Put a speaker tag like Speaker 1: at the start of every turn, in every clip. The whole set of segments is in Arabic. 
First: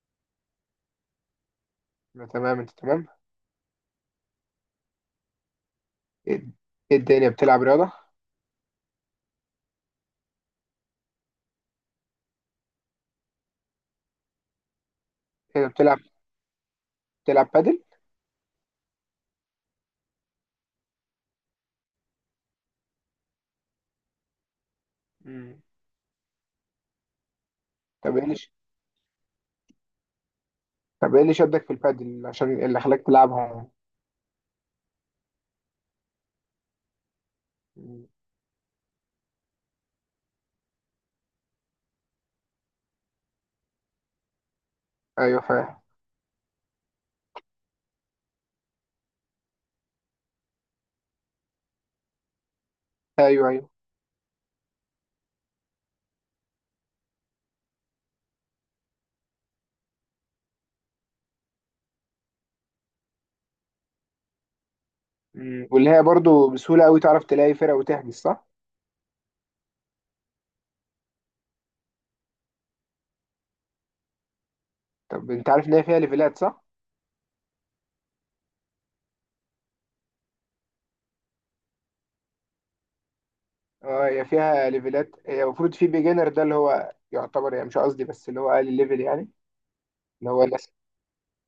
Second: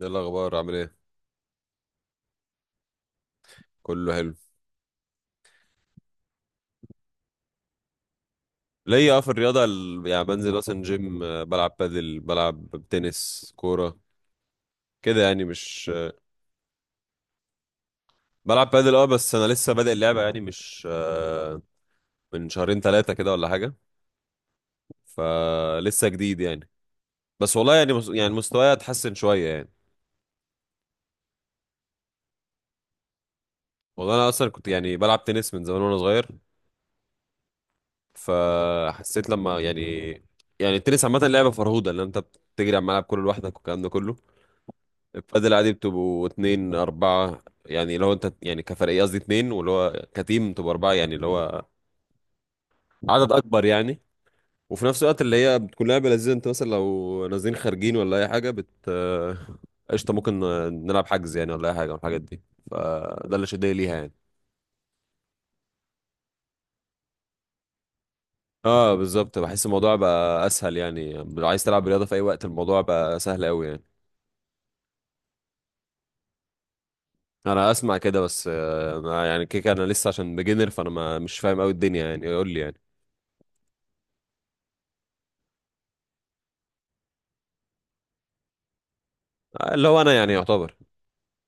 Speaker 1: ايه الاخبار؟ عامل ايه؟
Speaker 2: أنا تمام، انت تمام؟
Speaker 1: كله حلو.
Speaker 2: ايه إيه الدنيا بتلعب رياضة؟
Speaker 1: ليا في الرياضه، يعني بنزل مثلا جيم، بلعب بادل، بلعب تنس، كوره كده يعني.
Speaker 2: ايه ده،
Speaker 1: مش
Speaker 2: بتلعب بتلعب بادل؟
Speaker 1: بلعب بادل. اه، بس انا لسه بادئ اللعبه يعني، مش من شهرين ثلاثه كده ولا حاجه.
Speaker 2: مم.
Speaker 1: فلسه جديد يعني. بس والله يعني،
Speaker 2: طب ايه
Speaker 1: يعني
Speaker 2: اللي ش-
Speaker 1: مستواي اتحسن شويه يعني.
Speaker 2: طب ايه اللي شدك في البادل عشان اللي خلاك تلعبها؟
Speaker 1: والله انا اصلا كنت يعني بلعب تنس من زمان وانا صغير.
Speaker 2: مم.
Speaker 1: فحسيت لما يعني التنس عامه لعبه فرهوده، ان انت بتجري على الملعب كله لوحدك والكلام ده كله.
Speaker 2: ايوه
Speaker 1: البادل عادي
Speaker 2: فاهم.
Speaker 1: بتبقوا اتنين أربعة، يعني لو أنت يعني كفريق، قصدي اتنين، واللي هو كتيم تبقوا أربعة، يعني اللي هو عدد
Speaker 2: ايوه
Speaker 1: أكبر
Speaker 2: ايوه.
Speaker 1: يعني. وفي نفس الوقت اللي هي بتكون لعبة لذيذة، أنت مثلا لو نازلين خارجين ولا أي حاجة بت آه، قشطة، ممكن نلعب حجز يعني ولا أي حاجة من الحاجات دي. فده اللي شدني ليها يعني.
Speaker 2: مم. واللي هي برضو بسهولة قوي تعرف تلاقي فرقة وتحجز، صح؟
Speaker 1: اه بالظبط، بحس الموضوع بقى اسهل، يعني لو عايز تلعب رياضه في اي وقت الموضوع بقى سهل قوي يعني.
Speaker 2: طب انت عارف ان هي فيها ليفلات، صح؟
Speaker 1: انا اسمع كده، بس ما يعني كيك، انا لسه عشان بيجنر، فانا ما مش فاهم قوي الدنيا يعني، يقول لي يعني.
Speaker 2: اه، هي فيها ليفلات. هي المفروض في بيجنر، ده اللي هو يعتبر، يعني مش قصدي، بس اللي هو اقل ليفل يعني.
Speaker 1: اللي هو انا
Speaker 2: اللي
Speaker 1: يعني
Speaker 2: هو الناس
Speaker 1: يعتبر.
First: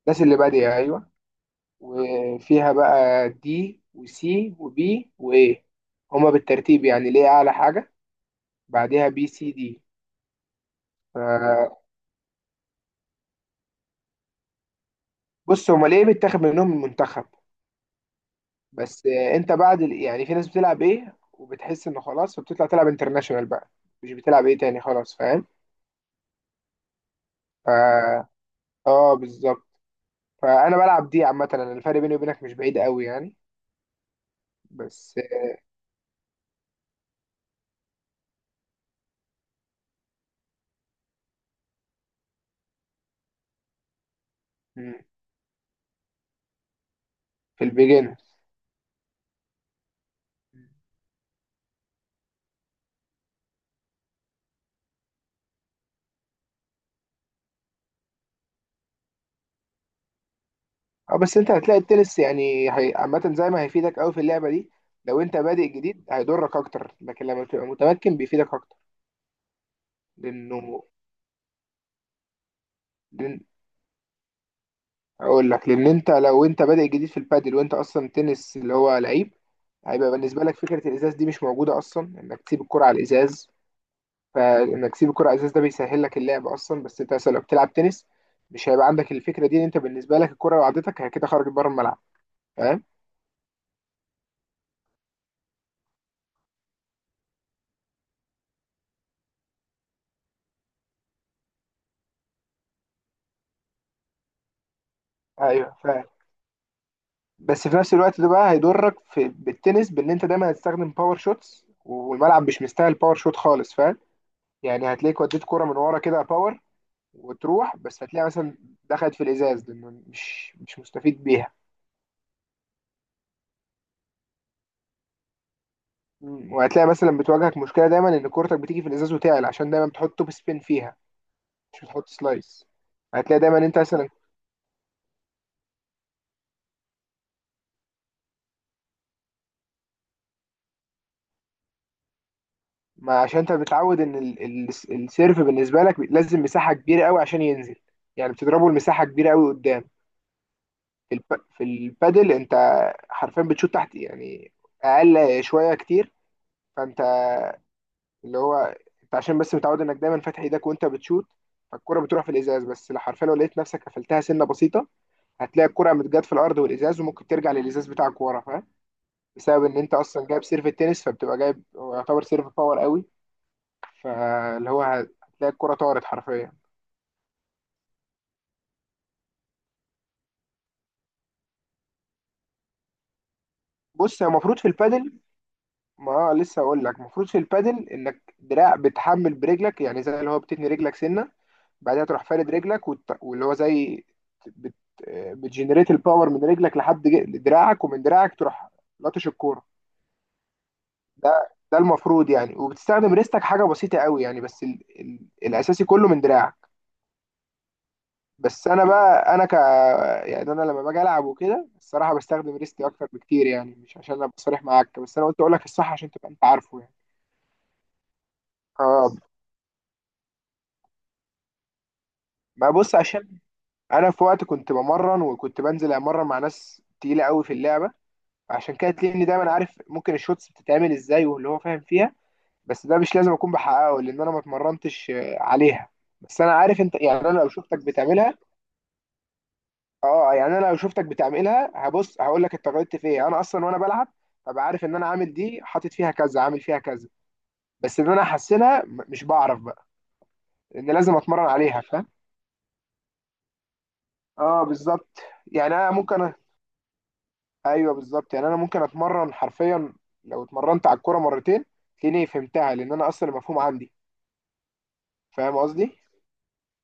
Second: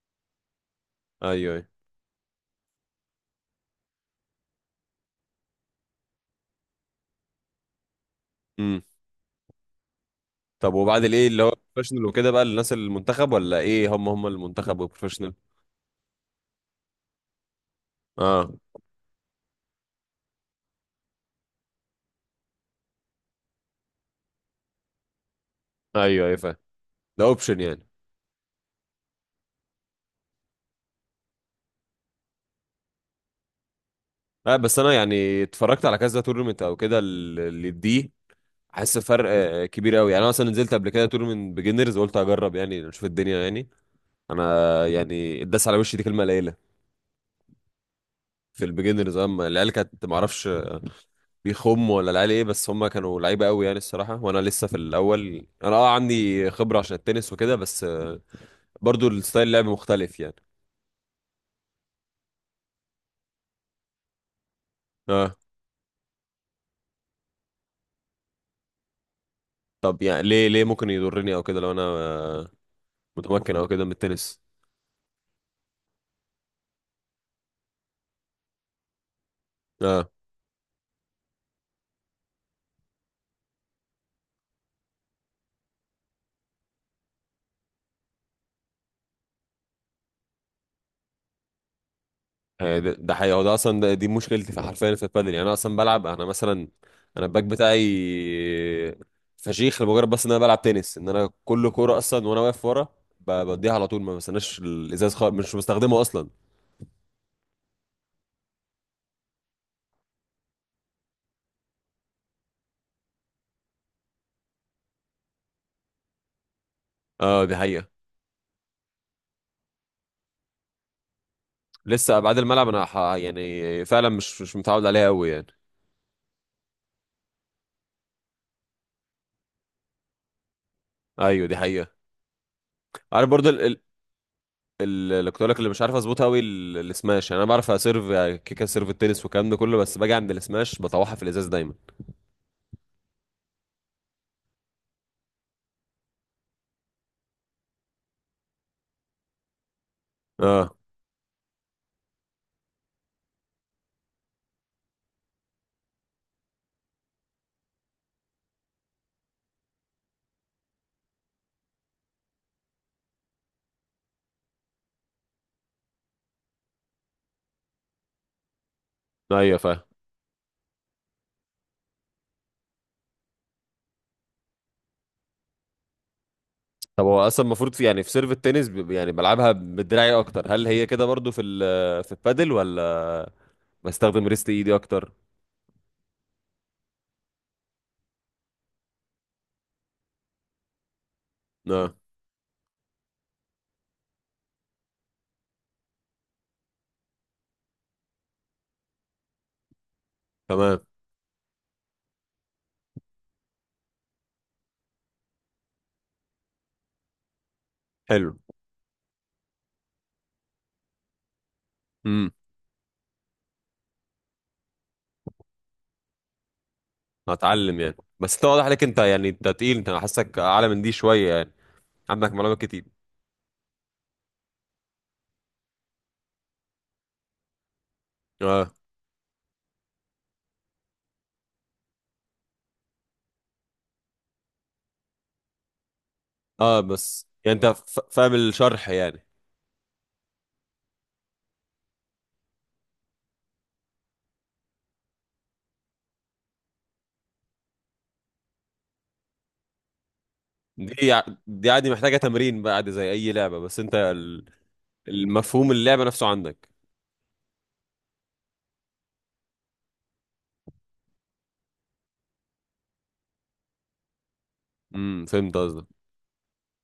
Speaker 2: الناس اللي بادئة، ايوه.
Speaker 1: ايوه، ايوه.
Speaker 2: وفيها بقى دي وسي وبي وايه؟ هما بالترتيب يعني، ليه اعلى حاجه؟
Speaker 1: امم.
Speaker 2: بعدها بي سي دي.
Speaker 1: طب وبعد الايه، اللي هو
Speaker 2: ف-
Speaker 1: بروفيشنال وكده بقى للناس المنتخب، ولا ايه؟ هم هم المنتخب والبروفيشنال.
Speaker 2: بص، هما ليه بيتاخد منهم المنتخب.
Speaker 1: اه.
Speaker 2: بس، انت بعد يعني في ناس بتلعب ايه وبتحس انه خلاص، فبتطلع تلعب انترناشونال بقى. مش بتلعب ايه تاني، خلاص. فاهم؟
Speaker 1: ايوه، ايوه فاهم. ده اوبشن
Speaker 2: ف
Speaker 1: يعني.
Speaker 2: اه، بالظبط. فانا بلعب دي عامه. انا الفرق بيني وبينك مش بعيد قوي يعني.
Speaker 1: لا، بس انا
Speaker 2: بس،
Speaker 1: يعني اتفرجت على كذا تورنمنت او كده اللي دي. حاسس فرق كبير قوي يعني. انا مثلا نزلت قبل كده تورنمنت بيجنرز، قلت اجرب يعني اشوف الدنيا يعني. انا
Speaker 2: مم،
Speaker 1: يعني اتداس على وشي، دي كلمه قليله.
Speaker 2: في البيجنر.
Speaker 1: في البيجنرز، اما العيال كانت ما اعرفش بيخموا ولا العيال ايه، بس هم كانوا لعيبه قوي يعني الصراحه، وانا لسه في الاول. انا اه عندي خبره عشان التنس وكده، بس برضو الستايل اللعب مختلف يعني.
Speaker 2: اه، بس انت هتلاقي التنس يعني عامة، زي ما هيفيدك قوي في اللعبة دي. لو
Speaker 1: اه.
Speaker 2: انت بادئ جديد هيضرك اكتر، لكن لما بتبقى متمكن بيفيدك اكتر.
Speaker 1: طب يعني، ليه
Speaker 2: لانه
Speaker 1: ممكن يضرني او كده لو انا
Speaker 2: لان
Speaker 1: متمكن او كده من التنس؟
Speaker 2: اقول لك، لان لو انت بادئ جديد في البادل وانت اصلا تنس اللي هو لعيب،
Speaker 1: اه.
Speaker 2: هيبقى بالنسبة لك فكرة الازاز دي مش موجودة اصلا، انك تسيب الكرة على الازاز. فانك تسيب الكرة على الازاز ده بيسهل لك اللعب اصلا. بس انت مثلا لو بتلعب تنس، مش هيبقى عندك الفكرة دي، ان انت بالنسبة لك الكرة لو عدتك هي كده خرجت بره الملعب.
Speaker 1: هي
Speaker 2: فاهم؟
Speaker 1: ده حقيقة. هو ده اصلا، ده دي مشكلتي في، حرفيا في البادل، يعني انا اصلا بلعب. انا مثلا انا الباك بتاعي فشيخ، لمجرد بس ان انا بلعب تنس، ان انا كل كورة اصلا وانا واقف ورا بديها على طول، ما بستناش الازاز خالص، مش
Speaker 2: ايوه،
Speaker 1: بستخدمه اصلا.
Speaker 2: بس في نفس الوقت ده بقى هيضرك في بالتنس، بان انت دايما هتستخدم باور شوتس والملعب مش مستاهل باور شوت خالص. فاهم؟ يعني هتلاقيك وديت كرة من ورا كده باور،
Speaker 1: اه دي
Speaker 2: وتروح
Speaker 1: حقيقة.
Speaker 2: بس هتلاقي مثلا دخلت في الازاز، لانه مش مستفيد بيها.
Speaker 1: لسه ابعاد الملعب انا يعني فعلا مش متعود عليها قوي يعني.
Speaker 2: مم. وهتلاقي مثلا بتواجهك مشكله دايما، ان كورتك بتيجي في الازاز وتعلى، عشان دايما بتحط توب سبين فيها.
Speaker 1: ايوه، دي
Speaker 2: مش
Speaker 1: حقيقة.
Speaker 2: بتحط سلايس.
Speaker 1: عارف
Speaker 2: هتلاقي
Speaker 1: برضو،
Speaker 2: دايما انت مثلا.
Speaker 1: اللي كنت اقول لك اللي مش عارف اظبطها قوي، السماش. يعني انا بعرف اسيرف يعني، كيكه سيرف التنس والكلام ده كله، بس باجي عند السماش بطوحها في الازاز دايما.
Speaker 2: ما عشان انت متعود ان السيرف بالنسبه لك لازم مساحه كبيره قوي عشان ينزل. يعني بتضربه المساحه كبيره قوي قدام.
Speaker 1: اه
Speaker 2: في الب... في البادل انت حرفيا بتشوط تحت يعني، اقل شويه كتير. فانت اللي هو انت عشان بس متعود انك دايما فاتح ايدك وانت بتشوت، فالكرة بتروح في الازاز. بس لو حرفيا، لو لقيت نفسك قفلتها سنه بسيطه، هتلاقي الكرة متجات في الارض والازاز، وممكن ترجع للازاز بتاعك ورا. فاهم؟
Speaker 1: ايوه
Speaker 2: بسبب ان
Speaker 1: فاهم.
Speaker 2: انت اصلا جايب سيرف التنس، فبتبقى جايب هو يعتبر سيرف باور قوي. فاللي هو هتلاقي الكرة طارت حرفيا.
Speaker 1: طب هو اصلا المفروض في يعني، في سيرف التنس يعني بلعبها بدراعي اكتر، هل هي كده برضو في في البادل، ولا
Speaker 2: بص، هي
Speaker 1: بستخدم ريست
Speaker 2: المفروض في
Speaker 1: ايدي اكتر؟
Speaker 2: البادل، ما لسه اقول لك المفروض في البادل، انك دراع بتحمل برجلك، يعني زي اللي هو بتتني رجلك سنه،
Speaker 1: اه
Speaker 2: بعدها تروح فارد رجلك واللي هو زي بت... بتجنريت الباور من رجلك لحد دراعك، ومن دراعك تروح لطش الكوره.
Speaker 1: تمام.
Speaker 2: ده المفروض يعني، وبتستخدم ريستك حاجه بسيطه قوي يعني، بس الاساسي كله من دراعك.
Speaker 1: حلو.
Speaker 2: بس انا بقى انا ك يعني انا لما باجي العب وكده الصراحه،
Speaker 1: امم.
Speaker 2: بستخدم ريستي اكتر بكتير. يعني مش عشان ابقى صريح معاك، بس انا قلت اقول لك الصح عشان تبقى انت عارفه يعني.
Speaker 1: هتعلم يعني، بس انت واضح عليك، انت
Speaker 2: اه،
Speaker 1: يعني انت تقيل. أنا حاسك اعلى من دي شويه يعني، عندك معلومات
Speaker 2: ما
Speaker 1: كتير.
Speaker 2: بص، عشان انا في وقت كنت بمرن، وكنت بنزل امرن مع ناس تقيله قوي في اللعبه.
Speaker 1: اه،
Speaker 2: عشان كده تلاقيني دايما عارف ممكن الشوتس بتتعمل ازاي واللي هو فاهم فيها. بس ده مش لازم اكون بحققه، لان انا ما اتمرنتش عليها. بس انا
Speaker 1: اه.
Speaker 2: عارف انت، يعني
Speaker 1: بس
Speaker 2: انا لو
Speaker 1: يعني انت
Speaker 2: شفتك
Speaker 1: فاهم
Speaker 2: بتعملها.
Speaker 1: الشرح يعني.
Speaker 2: اه، يعني انا لو شفتك بتعملها هبص هقول لك انت غلطت في ايه. انا اصلا وانا بلعب، ببقى عارف ان انا عامل دي، حاطط فيها كذا، عامل فيها كذا. بس ان انا احسنها، مش بعرف بقى. لان لازم اتمرن
Speaker 1: دي
Speaker 2: عليها.
Speaker 1: عادي،
Speaker 2: فاهم؟
Speaker 1: محتاجة تمرين بقى عادي زي أي لعبة، بس أنت
Speaker 2: اه، بالظبط.
Speaker 1: المفهوم
Speaker 2: يعني
Speaker 1: اللعبة نفسه عندك.
Speaker 2: ايوه بالظبط، يعني انا ممكن اتمرن حرفيا، لو اتمرنت على الكوره مرتين تلاقيني فهمتها، لان انا اصلا المفهوم عندي.
Speaker 1: فهمت
Speaker 2: فاهم
Speaker 1: قصدك.
Speaker 2: قصدي؟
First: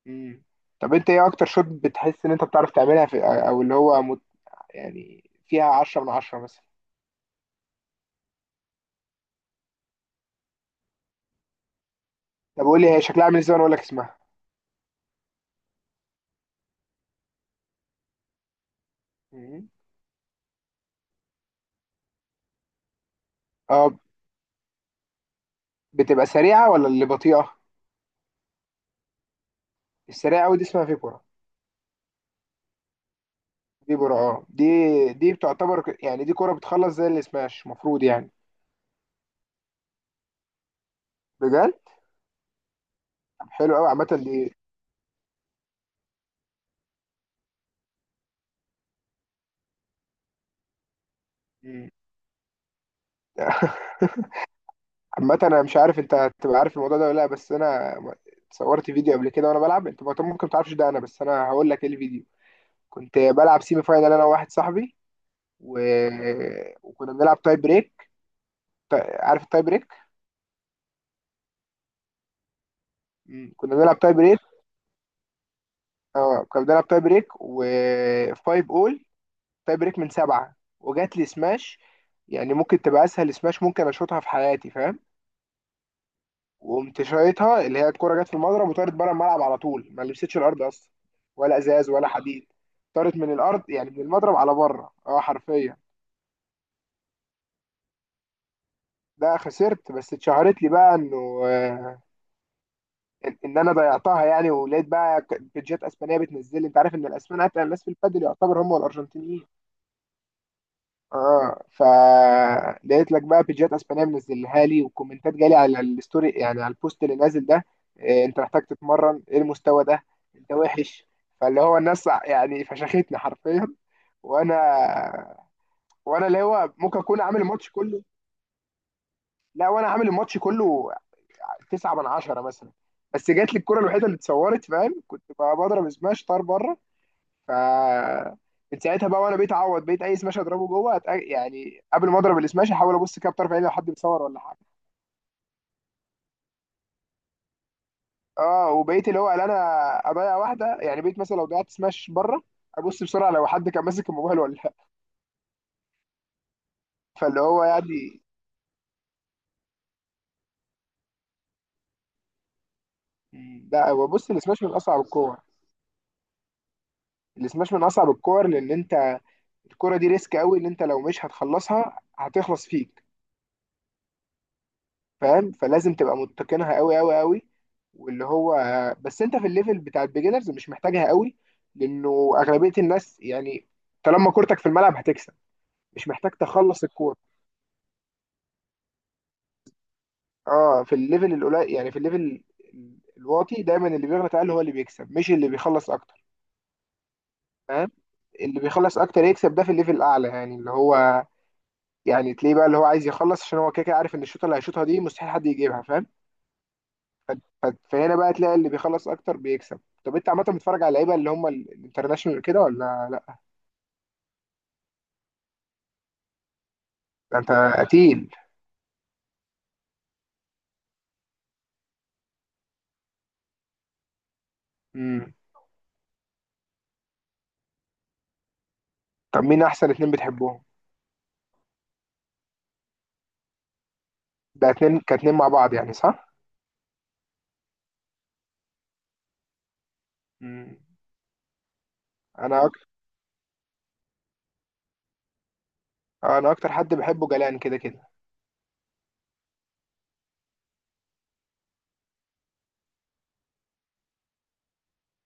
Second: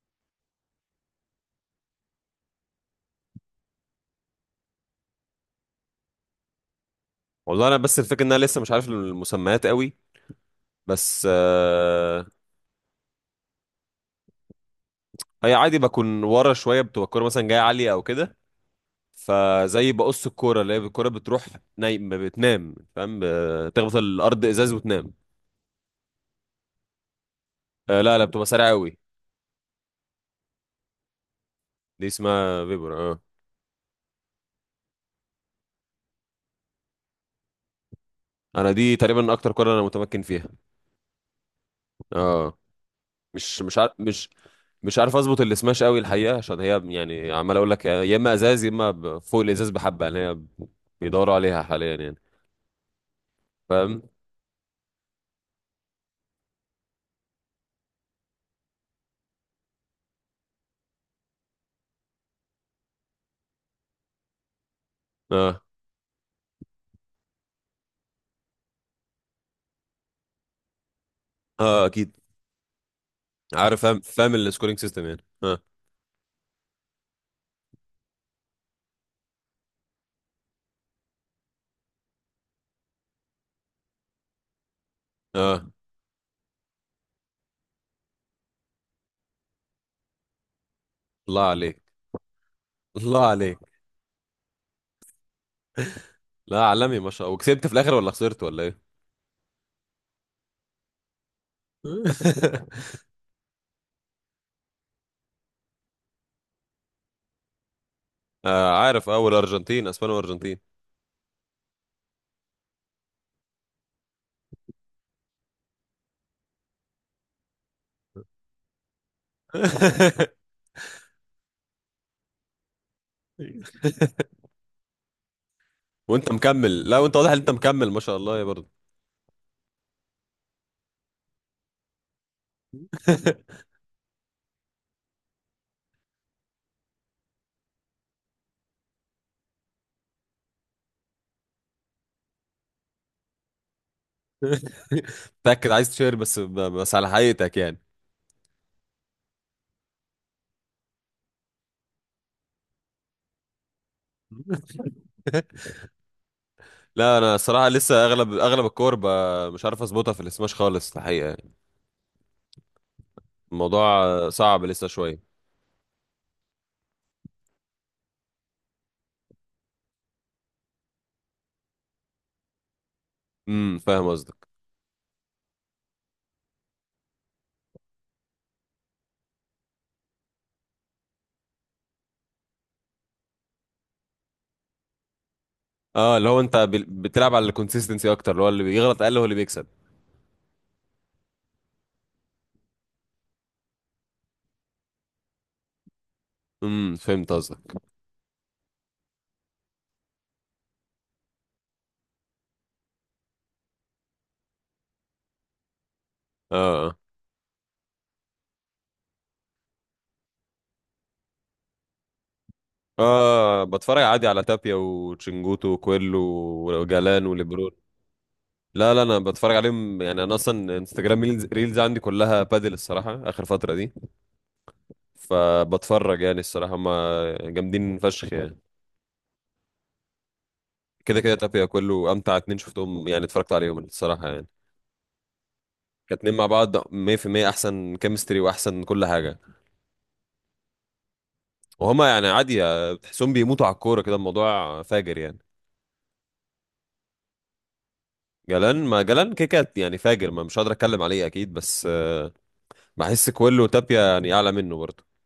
Speaker 2: امم. طب انت ايه اكتر شوت بتحس ان انت بتعرف تعملها في، او اللي هو يعني فيها 10/10 مثلا؟
Speaker 1: والله أنا بس الفكرة إن أنا لسه مش عارف المسميات قوي، بس
Speaker 2: طب قول لي هي شكلها عامل ازاي وانا اقول لك اسمها.
Speaker 1: هي عادي بكون ورا شوية، بتبقى الكورة مثلا جاية عالية أو كده،
Speaker 2: امم.
Speaker 1: فزي بقص الكورة اللي هي الكورة بتروح نايم، بتنام فاهم، تخبط
Speaker 2: اه،
Speaker 1: الأرض إزاز وتنام.
Speaker 2: بتبقى سريعة ولا اللي بطيئة؟
Speaker 1: لا، لا، بتبقى سريعة قوي.
Speaker 2: السريعة قوي دي اسمها فيبورا.
Speaker 1: دي اسمها فيبر، اه.
Speaker 2: فيبورا، اه. دي بتعتبر يعني دي كرة بتخلص زي السماش المفروض يعني.
Speaker 1: أنا دي تقريبا أكتر كورة أنا متمكن فيها.
Speaker 2: بجد؟
Speaker 1: اه.
Speaker 2: طب
Speaker 1: مش
Speaker 2: حلو
Speaker 1: مش
Speaker 2: قوي
Speaker 1: عارف،
Speaker 2: عامة
Speaker 1: مش
Speaker 2: دي.
Speaker 1: مش عارف اظبط السماش قوي الحقيقه، عشان هي يعني عمال اقول لك يا اما ازاز، يا اما فوق الازاز. بحبه يعني، هي بيدوروا عليها
Speaker 2: امم.
Speaker 1: حاليا يعني، فاهم.
Speaker 2: عامة انا مش عارف انت هتبقى عارف الموضوع ده ولا لا، بس انا صورت فيديو قبل كده وانا بلعب. انت ممكن ما تعرفش ده. انا بس هقول لك ايه الفيديو. كنت بلعب سيمي فاينال انا وواحد صاحبي.
Speaker 1: اه،
Speaker 2: و... وكنا بنلعب تاي بريك. عارف التاي بريك؟
Speaker 1: اه اكيد.
Speaker 2: مم. كنا
Speaker 1: عارف، فاهم
Speaker 2: بنلعب تاي
Speaker 1: فاهم
Speaker 2: بريك.
Speaker 1: السكورينج سيستم يعني، اه.
Speaker 2: اه، كنا بنلعب تاي بريك وفايف اول. تاي بريك من 7، وجات لي سماش. يعني ممكن تبقى اسهل سماش ممكن اشوطها في حياتي. فاهم؟
Speaker 1: اه.
Speaker 2: وقمت شايطها، اللي هي الكرة جت في المضرب وطارت بره الملعب على طول، ما لمستش الارض اصلا،
Speaker 1: الله
Speaker 2: ولا
Speaker 1: عليك.
Speaker 2: ازاز ولا حديد. طارت
Speaker 1: الله
Speaker 2: من
Speaker 1: عليك.
Speaker 2: الارض، يعني من المضرب على بره، اه حرفيا.
Speaker 1: لا عالمي ما شاء الله، وكسبت في الاخر ولا خسرت ولا ايه؟
Speaker 2: ده خسرت، بس اتشهرت لي بقى انه آه، ان انا ضيعتها يعني، ولقيت بقى بيجات اسبانيه بتنزل لي. انت عارف ان الاسبان اتقل الناس في البادل، يعتبر
Speaker 1: آه
Speaker 2: هم
Speaker 1: عارف، اول
Speaker 2: والارجنتينيين.
Speaker 1: ارجنتين، اسبانيا وارجنتين.
Speaker 2: اه، فلقيت لك بقى بيجات اسبانيه منزلها لي، وكومنتات جالي على الستوري، يعني على البوست اللي نازل ده. إيه انت محتاج تتمرن، ايه المستوى ده؟ انت وحش. فاللي هو الناس يعني فشختني حرفيا. وانا وانا
Speaker 1: وانت
Speaker 2: اللي هو
Speaker 1: مكمل؟
Speaker 2: ممكن
Speaker 1: لا، وانت
Speaker 2: اكون
Speaker 1: واضح ان
Speaker 2: عامل
Speaker 1: انت
Speaker 2: الماتش
Speaker 1: مكمل ما
Speaker 2: كله.
Speaker 1: شاء الله يا برضه.
Speaker 2: لا، وانا عامل الماتش كله، 9/10 مثلا. بس جات لي الكرة الوحيدة اللي اتصورت. فاهم؟ كنت بقى بضرب سماش طار بره. ف من ساعتها بقى، وانا بقيت اعوض، بقيت اي سماش اضربه جوه يعني قبل ما اضرب السماش احاول ابص كده بطرف عيني لو حد بيصور ولا حاجه.
Speaker 1: متاكد عايز تشير، بس على حقيقتك يعني.
Speaker 2: اه، وبقيت اللي هو، لا انا اضيع واحده. يعني بقيت مثلا لو ضيعت سماش بره، ابص بسرعه لو حد كان ماسك الموبايل ولا لا.
Speaker 1: لا انا
Speaker 2: فاللي هو
Speaker 1: صراحه لسه،
Speaker 2: يعني.
Speaker 1: اغلب اغلب الكور مش عارف اظبطها في السماش خالص الحقيقه يعني،
Speaker 2: لا،
Speaker 1: الموضوع
Speaker 2: هو بص،
Speaker 1: صعب
Speaker 2: السماش من
Speaker 1: لسه
Speaker 2: اصعب
Speaker 1: شويه.
Speaker 2: الكور. السماش من اصعب الكور، لان انت الكوره دي ريسك قوي. ان انت لو مش هتخلصها هتخلص فيك.
Speaker 1: فاهم قصدك.
Speaker 2: فاهم؟ فلازم تبقى متقنها قوي قوي قوي. واللي هو، بس انت في الليفل بتاع البيجنرز مش محتاجها قوي. لانه اغلبيه الناس يعني، طالما كورتك في الملعب هتكسب. مش
Speaker 1: اه، اللي
Speaker 2: محتاج
Speaker 1: هو انت
Speaker 2: تخلص الكوره.
Speaker 1: بتلعب على الكونسيستنسي اكتر، اللي هو اللي بيغلط اقل هو اللي بيكسب.
Speaker 2: اه، في الليفل القليل، يعني في الليفل الواطي دايما، اللي بيغلط اقل هو اللي بيكسب، مش اللي بيخلص اكتر.
Speaker 1: فهمت قصدك.
Speaker 2: فاهم؟ اللي بيخلص اكتر يكسب ده في الليفل الاعلى، يعني اللي هو، يعني تلاقيه بقى اللي هو عايز يخلص، عشان هو كده كده عارف ان الشوطه اللي هيشوطها دي مستحيل حد يجيبها. فاهم؟
Speaker 1: اه،
Speaker 2: ف- فهنا بقى تلاقي اللي بيخلص اكتر بيكسب. طب انت عامه بتتفرج على اللعيبه اللي هم الانترناشونال كده ولا لا؟
Speaker 1: اه، اه، بتفرج عادي على تابيا وتشنجوتو وكويلو وجالان
Speaker 2: ده انت
Speaker 1: وليبرون.
Speaker 2: قتيل.
Speaker 1: لا لا انا بتفرج عليهم يعني، انا اصلا انستجرام ريلز ريلز عندي كلها بادل الصراحه اخر فتره دي،
Speaker 2: امم.
Speaker 1: فبتفرج يعني الصراحه. هم جامدين فشخ يعني.
Speaker 2: طب مين احسن اتنين بتحبهم؟
Speaker 1: كده كده تابيا، كله امتع اتنين شفتهم يعني اتفرجت عليهم الصراحه يعني.
Speaker 2: ده اتنين كاتنين مع بعض يعني،
Speaker 1: كاتنين
Speaker 2: صح؟
Speaker 1: مع بعض 100% احسن كيمستري واحسن كل حاجه.
Speaker 2: امم.
Speaker 1: وهما يعني عادي
Speaker 2: انا أك...
Speaker 1: بتحسهم بيموتوا على الكوره كده، الموضوع فاجر يعني.
Speaker 2: انا اكتر حد بحبه جلان كده كده.
Speaker 1: جلان، ما جلان كيكات يعني فاجر، ما مش قادر اتكلم عليه اكيد، بس بحس كله تابيا يعني اعلى منه برضه.